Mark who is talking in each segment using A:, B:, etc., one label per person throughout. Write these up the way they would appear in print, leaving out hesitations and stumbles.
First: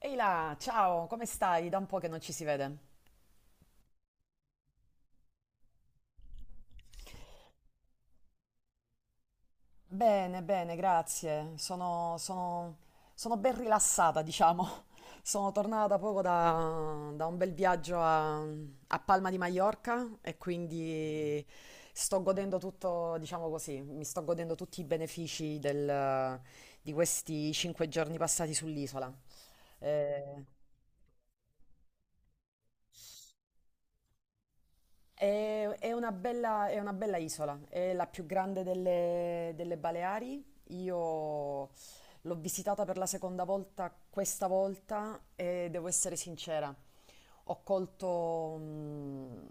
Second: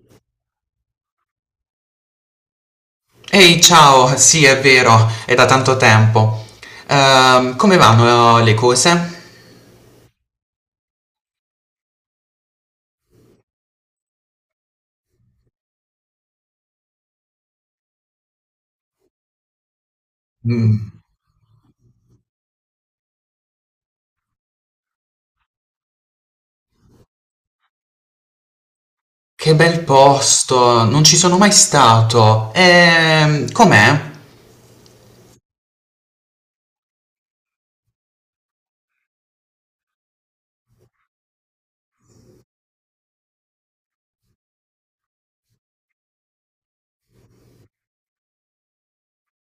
A: Ehi là, ciao, come stai? Da un po' che non ci si vede.
B: Ehi, ciao, sì, è vero, è da tanto tempo. Come vanno le cose?
A: Bene, bene, grazie. Sono ben rilassata, diciamo. Sono tornata poco da un bel viaggio a Palma di Maiorca e
B: Mm,
A: quindi sto godendo tutto, diciamo così, mi sto godendo tutti i benefici di questi cinque giorni passati sull'isola.
B: che bel
A: Eh,
B: posto, non ci sono mai stato. Com'è?
A: è una bella isola, è la più grande delle Baleari. Io l'ho visitata per la seconda volta questa volta e devo essere sincera, ho colto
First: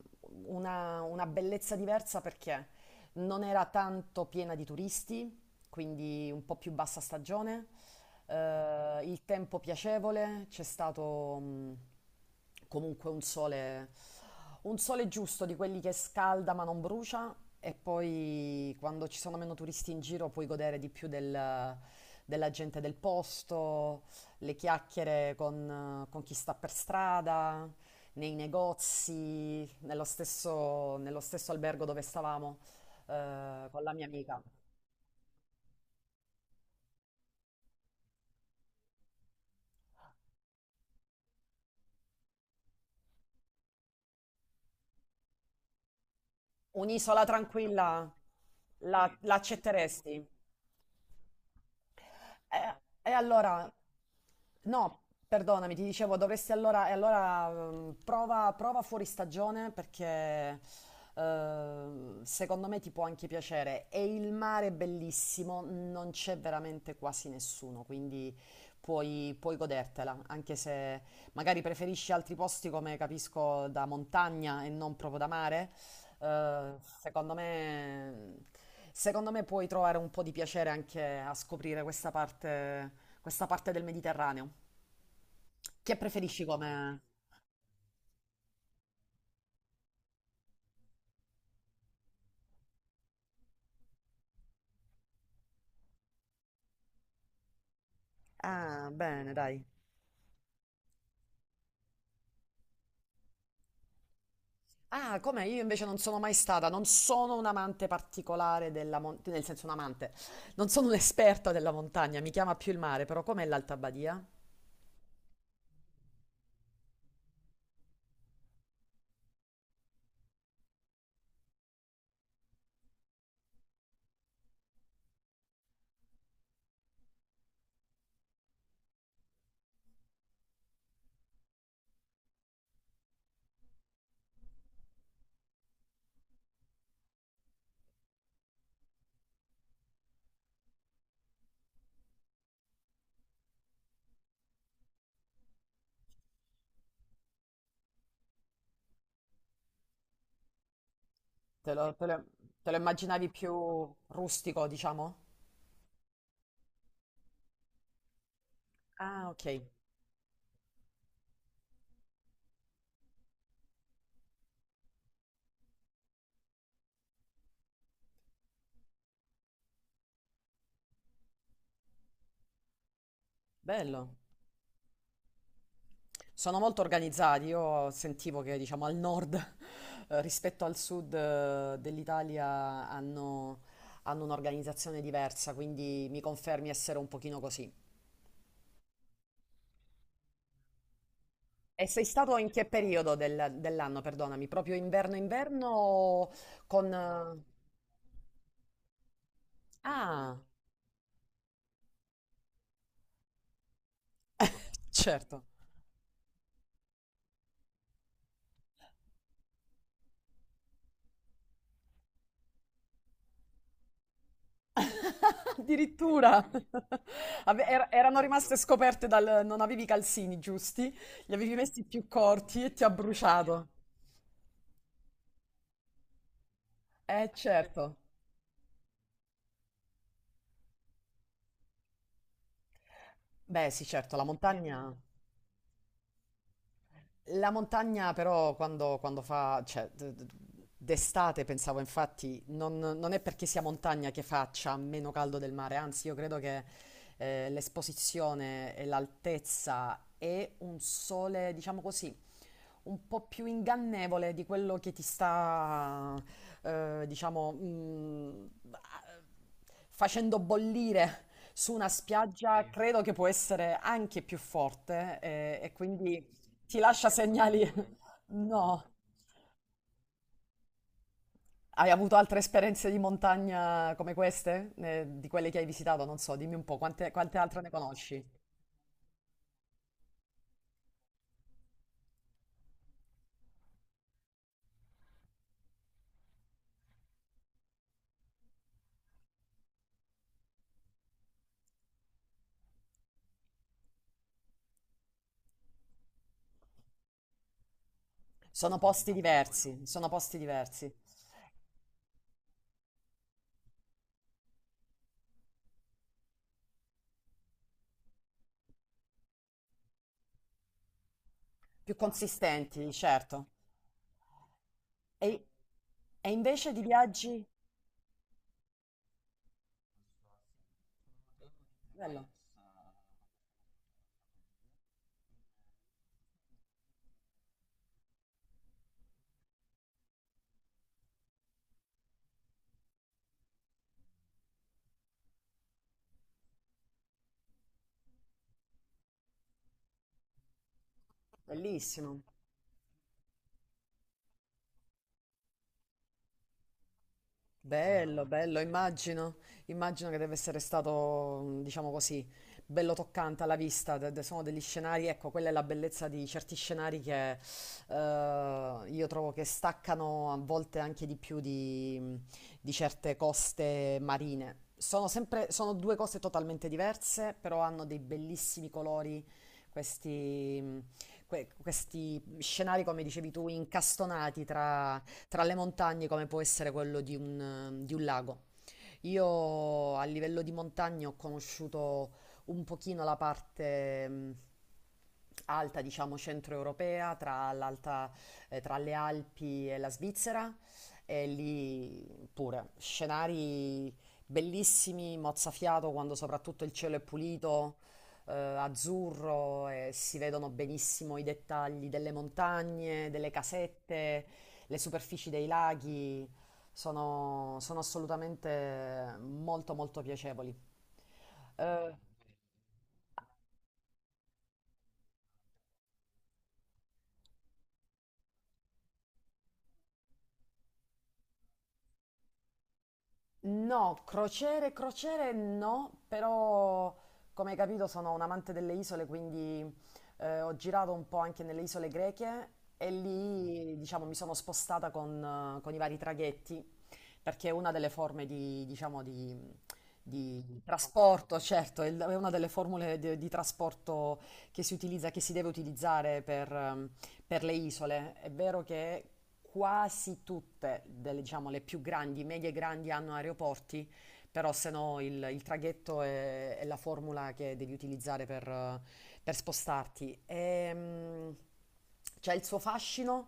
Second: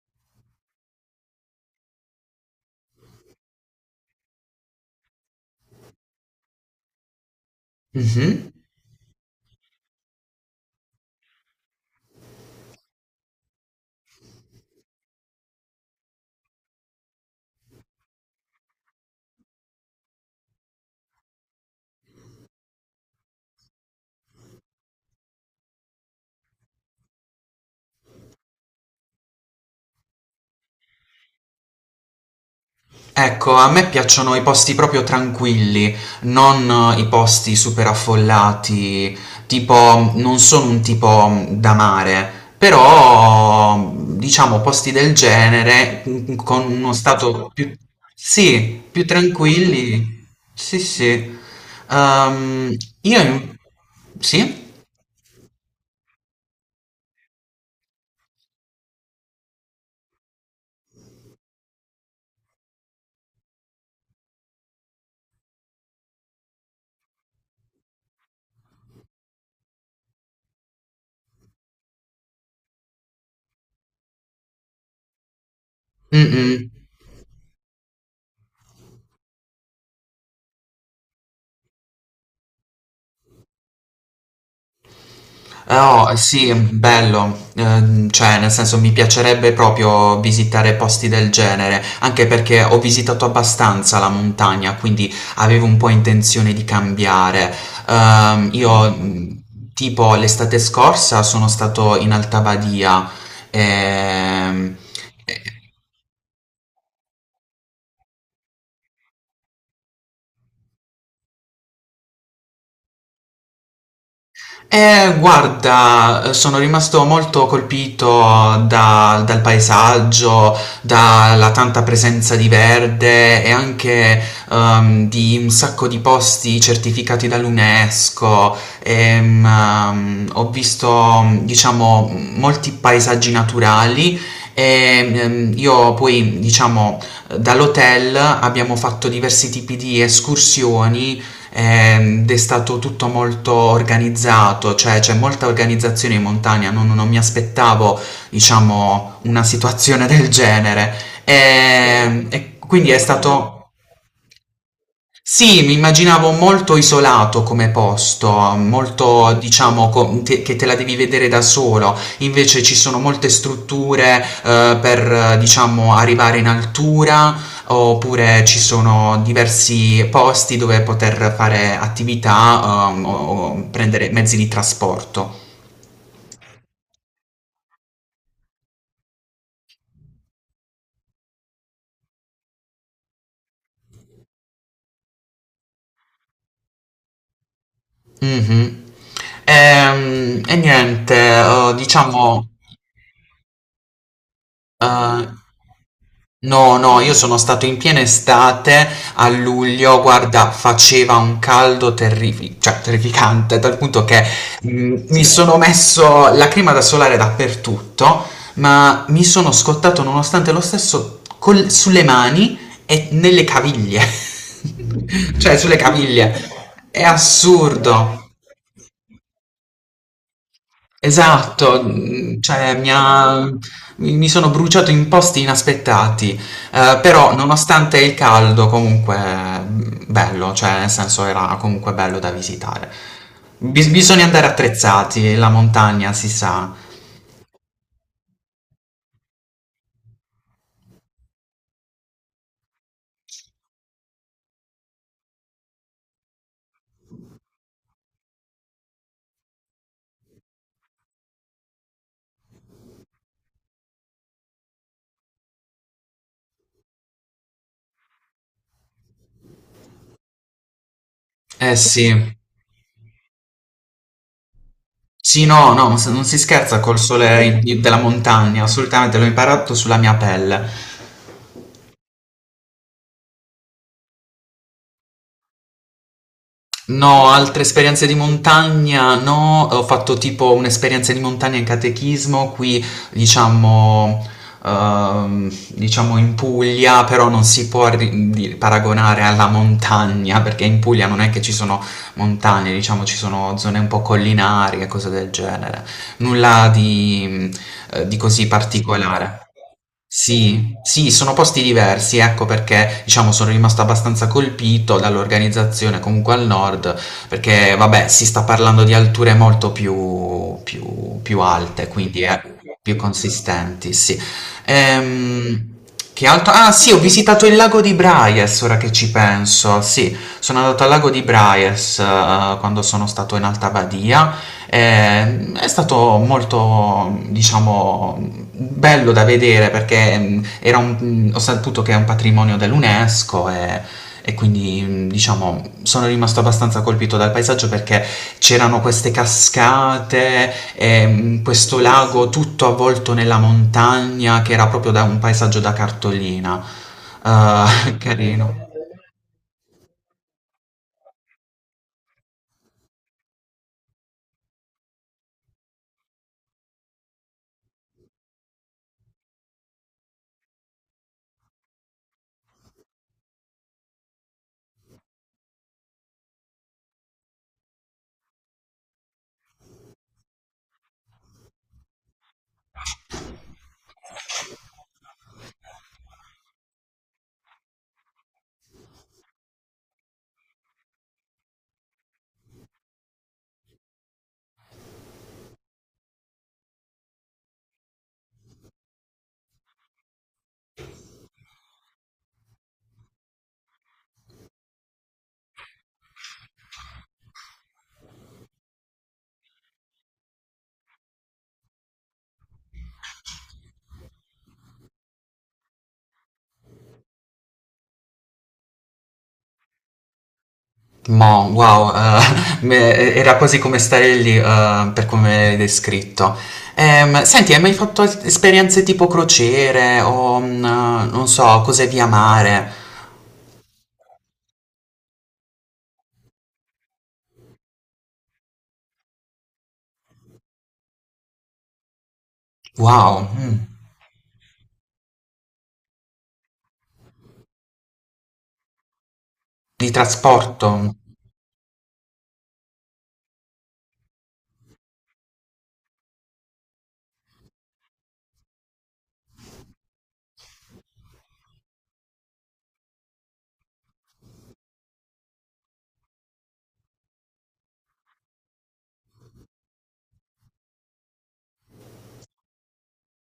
A: una bellezza diversa perché non era tanto piena di turisti, quindi un po' più bassa stagione,
B: Mhm.
A: il tempo piacevole, c'è stato comunque un sole giusto di quelli che scalda ma non brucia e poi quando ci sono meno turisti in giro puoi godere di più della gente del posto, le chiacchiere con chi sta per strada, nei negozi, nello stesso albergo dove stavamo
B: Ecco, a
A: con
B: me
A: la mia
B: piacciono i
A: amica.
B: posti proprio tranquilli, non i posti super affollati, tipo non sono un tipo da mare, però diciamo posti del genere con uno
A: Un'isola
B: stato più,
A: tranquilla
B: sì, più
A: la
B: tranquilli.
A: accetteresti?
B: Sì, sì. Ehm,
A: Eh, E,
B: io in-
A: allora,
B: sì?
A: no, perdonami, ti dicevo, dovresti allora, e allora prova fuori stagione perché secondo me ti può anche piacere. E il mare è bellissimo, non c'è veramente quasi nessuno, quindi puoi godertela, anche se magari preferisci altri posti come capisco da montagna e non proprio da mare.
B: Mm-mm.
A: Eh, secondo me, secondo me puoi trovare un po' di piacere anche a scoprire questa parte del Mediterraneo. Che
B: Oh,
A: preferisci
B: sì, è
A: come.
B: bello. Cioè, nel senso, mi piacerebbe proprio visitare posti del genere, anche perché ho visitato abbastanza la montagna, quindi avevo un po' intenzione di cambiare. Ehm, io,
A: Ah, bene,
B: mh,
A: dai.
B: tipo l'estate scorsa, sono stato in Alta Badia, ehm,
A: Ah, come io invece non sono mai stata, non sono un amante particolare della montagna, nel senso un amante, non sono un'esperta della montagna, mi chiama più il mare, però com'è l'Alta Badia?
B: Guarda, sono rimasto molto colpito dal paesaggio, dalla tanta presenza di verde e anche di un sacco di posti certificati dall'UNESCO. Ho visto, diciamo, molti paesaggi naturali e io poi, diciamo, dall'hotel abbiamo fatto diversi tipi di escursioni, ed è stato tutto molto organizzato, cioè c'è molta organizzazione in montagna, non mi aspettavo, diciamo, una situazione del genere.
A: Te lo, te lo
B: E
A: te lo
B: quindi è
A: immaginavi più
B: stato...
A: rustico, diciamo?
B: Sì, mi immaginavo molto isolato come posto,
A: Ah,
B: molto,
A: ok,
B: diciamo, che te la devi vedere da solo. Invece ci sono molte strutture, per, diciamo, arrivare in altura, oppure ci sono diversi posti dove poter fare attività, o
A: bello.
B: prendere mezzi di trasporto.
A: Sono molto organizzati, io sentivo che diciamo al nord rispetto al sud dell'Italia hanno un'organizzazione diversa, quindi mi confermi essere un pochino così.
B: Mhm. E, niente, sì,
A: E sei stato
B: diciamo.
A: in che periodo dell'anno, perdonami? Proprio
B: Uhm,
A: inverno-inverno o
B: no,
A: con.
B: no, io sono stato in piena estate a luglio,
A: Ah,
B: guarda, faceva un caldo terrifi cioè terrificante, dal punto che, mi
A: certo,
B: sono messo la crema da solare dappertutto, ma mi sono scottato nonostante lo stesso col sulle mani e nelle caviglie, cioè sulle caviglie.
A: addirittura!
B: È
A: Ave- er-
B: assurdo.
A: erano rimaste scoperte dal. Non avevi i calzini giusti, li avevi
B: Esatto,
A: messi più corti e ti ha bruciato.
B: mi sono bruciato in posti inaspettati, però
A: Certo.
B: nonostante il caldo comunque, bello, cioè nel senso era comunque bello da visitare.
A: Beh, sì, certo, la
B: Bisogna andare
A: montagna,
B: attrezzati, la montagna si sa.
A: la montagna però quando fa, cioè, d'estate pensavo infatti, non è perché sia montagna che faccia meno caldo del mare, anzi io credo che l'esposizione e l'altezza e un sole, diciamo così, un po' più ingannevole di quello che ti sta, diciamo, facendo bollire su
B: Eh
A: una
B: sì.
A: spiaggia, sì, credo che può essere anche più forte
B: Sì, no,
A: e
B: no, non
A: quindi
B: si scherza
A: ti
B: col
A: lascia
B: sole
A: segnali.
B: in della
A: Assolutamente.
B: montagna,
A: No,
B: assolutamente, l'ho imparato sulla mia pelle.
A: hai avuto altre esperienze di montagna come queste? Di quelle che hai visitato? Non so, dimmi un po', quante,
B: No,
A: quante
B: altre
A: altre ne
B: esperienze di
A: conosci?
B: montagna no, ho fatto tipo un'esperienza di montagna in catechismo qui, diciamo, diciamo in Puglia, però non si può paragonare alla montagna, perché in Puglia non è che ci sono montagne, diciamo ci sono zone un po' collinari e cose del genere, nulla di così
A: Sono posti, no, no,
B: particolare.
A: diversi, sono posti
B: Sì,
A: diversi,
B: sì, sono posti diversi, ecco perché diciamo sono rimasto abbastanza colpito dall'organizzazione comunque al nord, perché vabbè si sta parlando di alture molto più, più alte,
A: più
B: quindi
A: consistenti,
B: più
A: certo.
B: consistenti, sì.
A: E,
B: Ehm, che
A: e
B: altro? Ah
A: invece di
B: sì, ho visitato
A: viaggi.
B: il lago di Braies, ora che ci penso, sì, sono andato al lago di Braies
A: Bello,
B: quando sono stato in Alta Badia. È stato molto, diciamo, bello da vedere perché ho saputo che è un patrimonio dell'UNESCO, e quindi, diciamo, sono rimasto abbastanza colpito dal paesaggio perché c'erano queste cascate, e, questo
A: bellissimo.
B: lago tutto avvolto nella montagna che era proprio da un paesaggio da cartolina.
A: Bello, bello,
B: Carino.
A: immagino che deve essere stato, diciamo così, bello toccante alla vista, sono degli scenari, ecco, quella è la bellezza di certi scenari che io trovo che staccano a volte anche di più di certe coste marine. Sono due cose totalmente diverse, però hanno dei bellissimi colori, questi, questi scenari, come dicevi tu, incastonati tra le montagne come può essere quello di un lago. Io a livello di montagne ho conosciuto un pochino la parte alta, diciamo centroeuropea, tra le Alpi e la Svizzera, e lì pure scenari bellissimi, mozzafiato quando soprattutto il cielo è pulito, azzurro e si vedono benissimo i dettagli delle montagne, delle casette, le superfici dei laghi. Sono assolutamente molto molto piacevoli.
B: Mo,
A: Eh,
B: wow, era quasi come stare lì, per come l'hai descritto. Senti, hai mai fatto esperienze tipo crociere o, non so, cose via mare?
A: no, crociere, crociere no, però come hai capito sono un amante delle isole, quindi ho girato un po' anche nelle isole greche e
B: Wow, mm,
A: lì diciamo mi sono spostata con i vari traghetti, perché è una delle forme di, diciamo, di,
B: di
A: di
B: trasporto.
A: trasporto, certo, è una delle formule di trasporto che si utilizza, che si deve utilizzare per le isole, è vero che quasi tutte, delle, diciamo, le più grandi, medie e grandi hanno aeroporti, però se no il traghetto è la formula che devi utilizzare per spostarti. C'è il suo fascino.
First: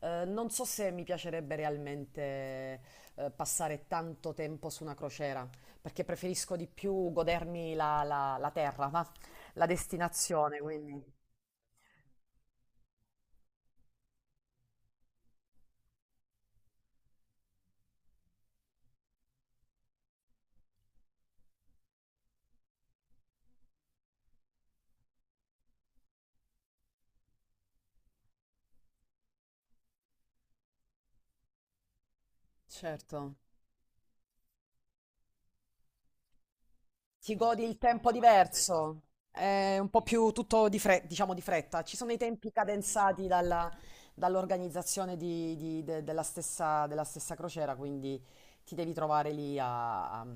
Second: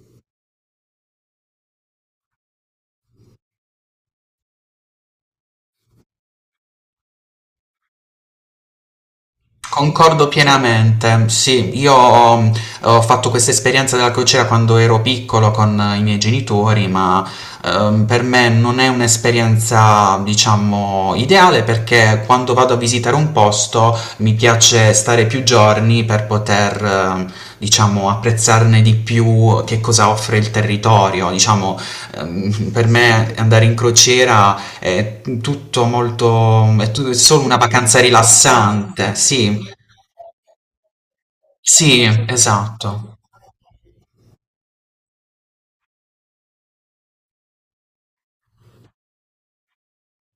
A: Non so se mi piacerebbe realmente passare tanto tempo su una crociera, perché preferisco di più godermi la terra, va? La
B: Concordo
A: destinazione, quindi.
B: pienamente, sì, ho fatto questa esperienza della crociera quando ero piccolo con i miei genitori, ma per me non è un'esperienza, diciamo, ideale, perché quando vado a visitare un posto mi piace stare più giorni per poter, diciamo, apprezzarne di più che cosa offre il territorio. Diciamo, per me
A: Certo.
B: andare in crociera è tutto molto, è
A: Ti
B: solo una
A: godi il
B: vacanza rilassante,
A: tempo diverso,
B: rilassante, sì,
A: è un po' più tutto di diciamo di fretta. Ci
B: sì,
A: sono i tempi
B: esatto,
A: cadenzati dall'organizzazione della stessa crociera, quindi ti devi trovare lì a, a-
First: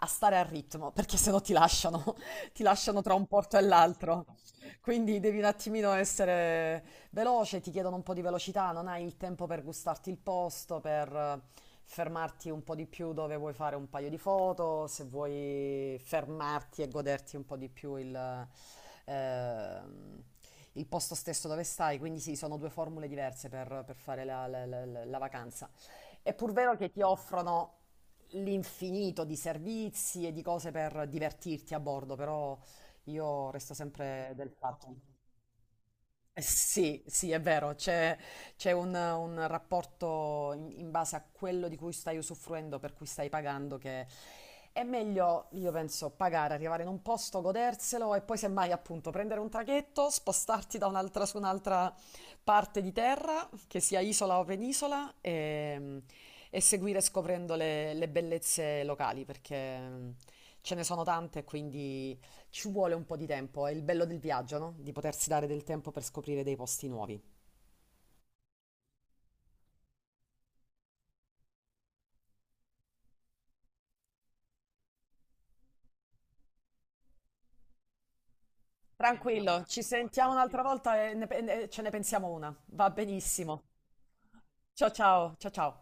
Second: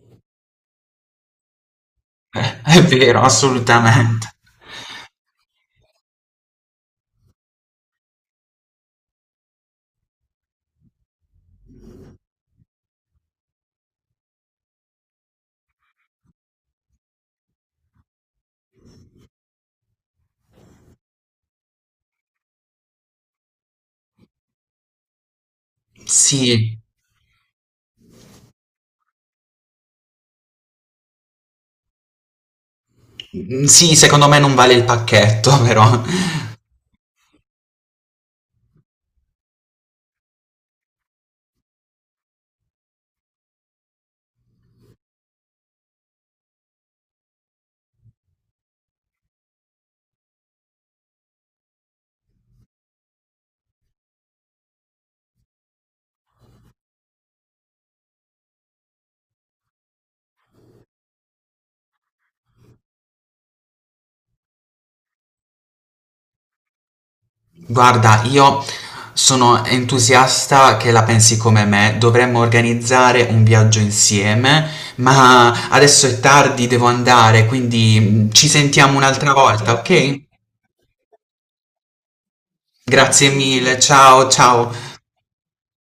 A: a stare al ritmo, perché sennò ti lasciano, ti
B: è
A: lasciano tra
B: vero,
A: un porto e l'altro.
B: assolutamente.
A: Quindi devi un attimino essere, veloce, ti chiedono un po' di velocità, non hai il tempo per gustarti il posto, per fermarti un po' di più dove vuoi fare un paio di foto, se vuoi fermarti e goderti un po' di più ehm, il posto stesso dove stai. Quindi sì, sono due formule diverse per fare la vacanza. È pur vero
B: Sì,
A: che ti offrono l'infinito di servizi e di cose per divertirti a bordo, però io resto
B: sì, secondo
A: sempre
B: me
A: del
B: non vale il
A: fatto.
B: pacchetto, però.
A: Eh, sì, sì, è vero, c'è un rapporto in base a quello di cui stai usufruendo, per cui stai pagando, che è meglio, io penso, pagare, arrivare in un posto, goderselo e poi semmai appunto prendere un traghetto, spostarti da un'altra su un'altra parte di terra, che sia isola o penisola, e seguire scoprendo le bellezze locali, perché ce ne sono tante e quindi ci vuole un po' di tempo. È il bello del viaggio, no? Di potersi dare del tempo per scoprire dei posti nuovi.
B: Guarda, io sono entusiasta che la pensi come me, dovremmo organizzare un viaggio insieme, ma adesso è tardi, devo andare, quindi ci sentiamo un'altra
A: Tranquillo,
B: volta,
A: ci
B: ok?
A: sentiamo un'altra volta e ne pe- e ne- ce ne pensiamo una. Va
B: Grazie
A: benissimo.
B: mille, ciao, ciao.
A: Ciao ciao, ciao ciao.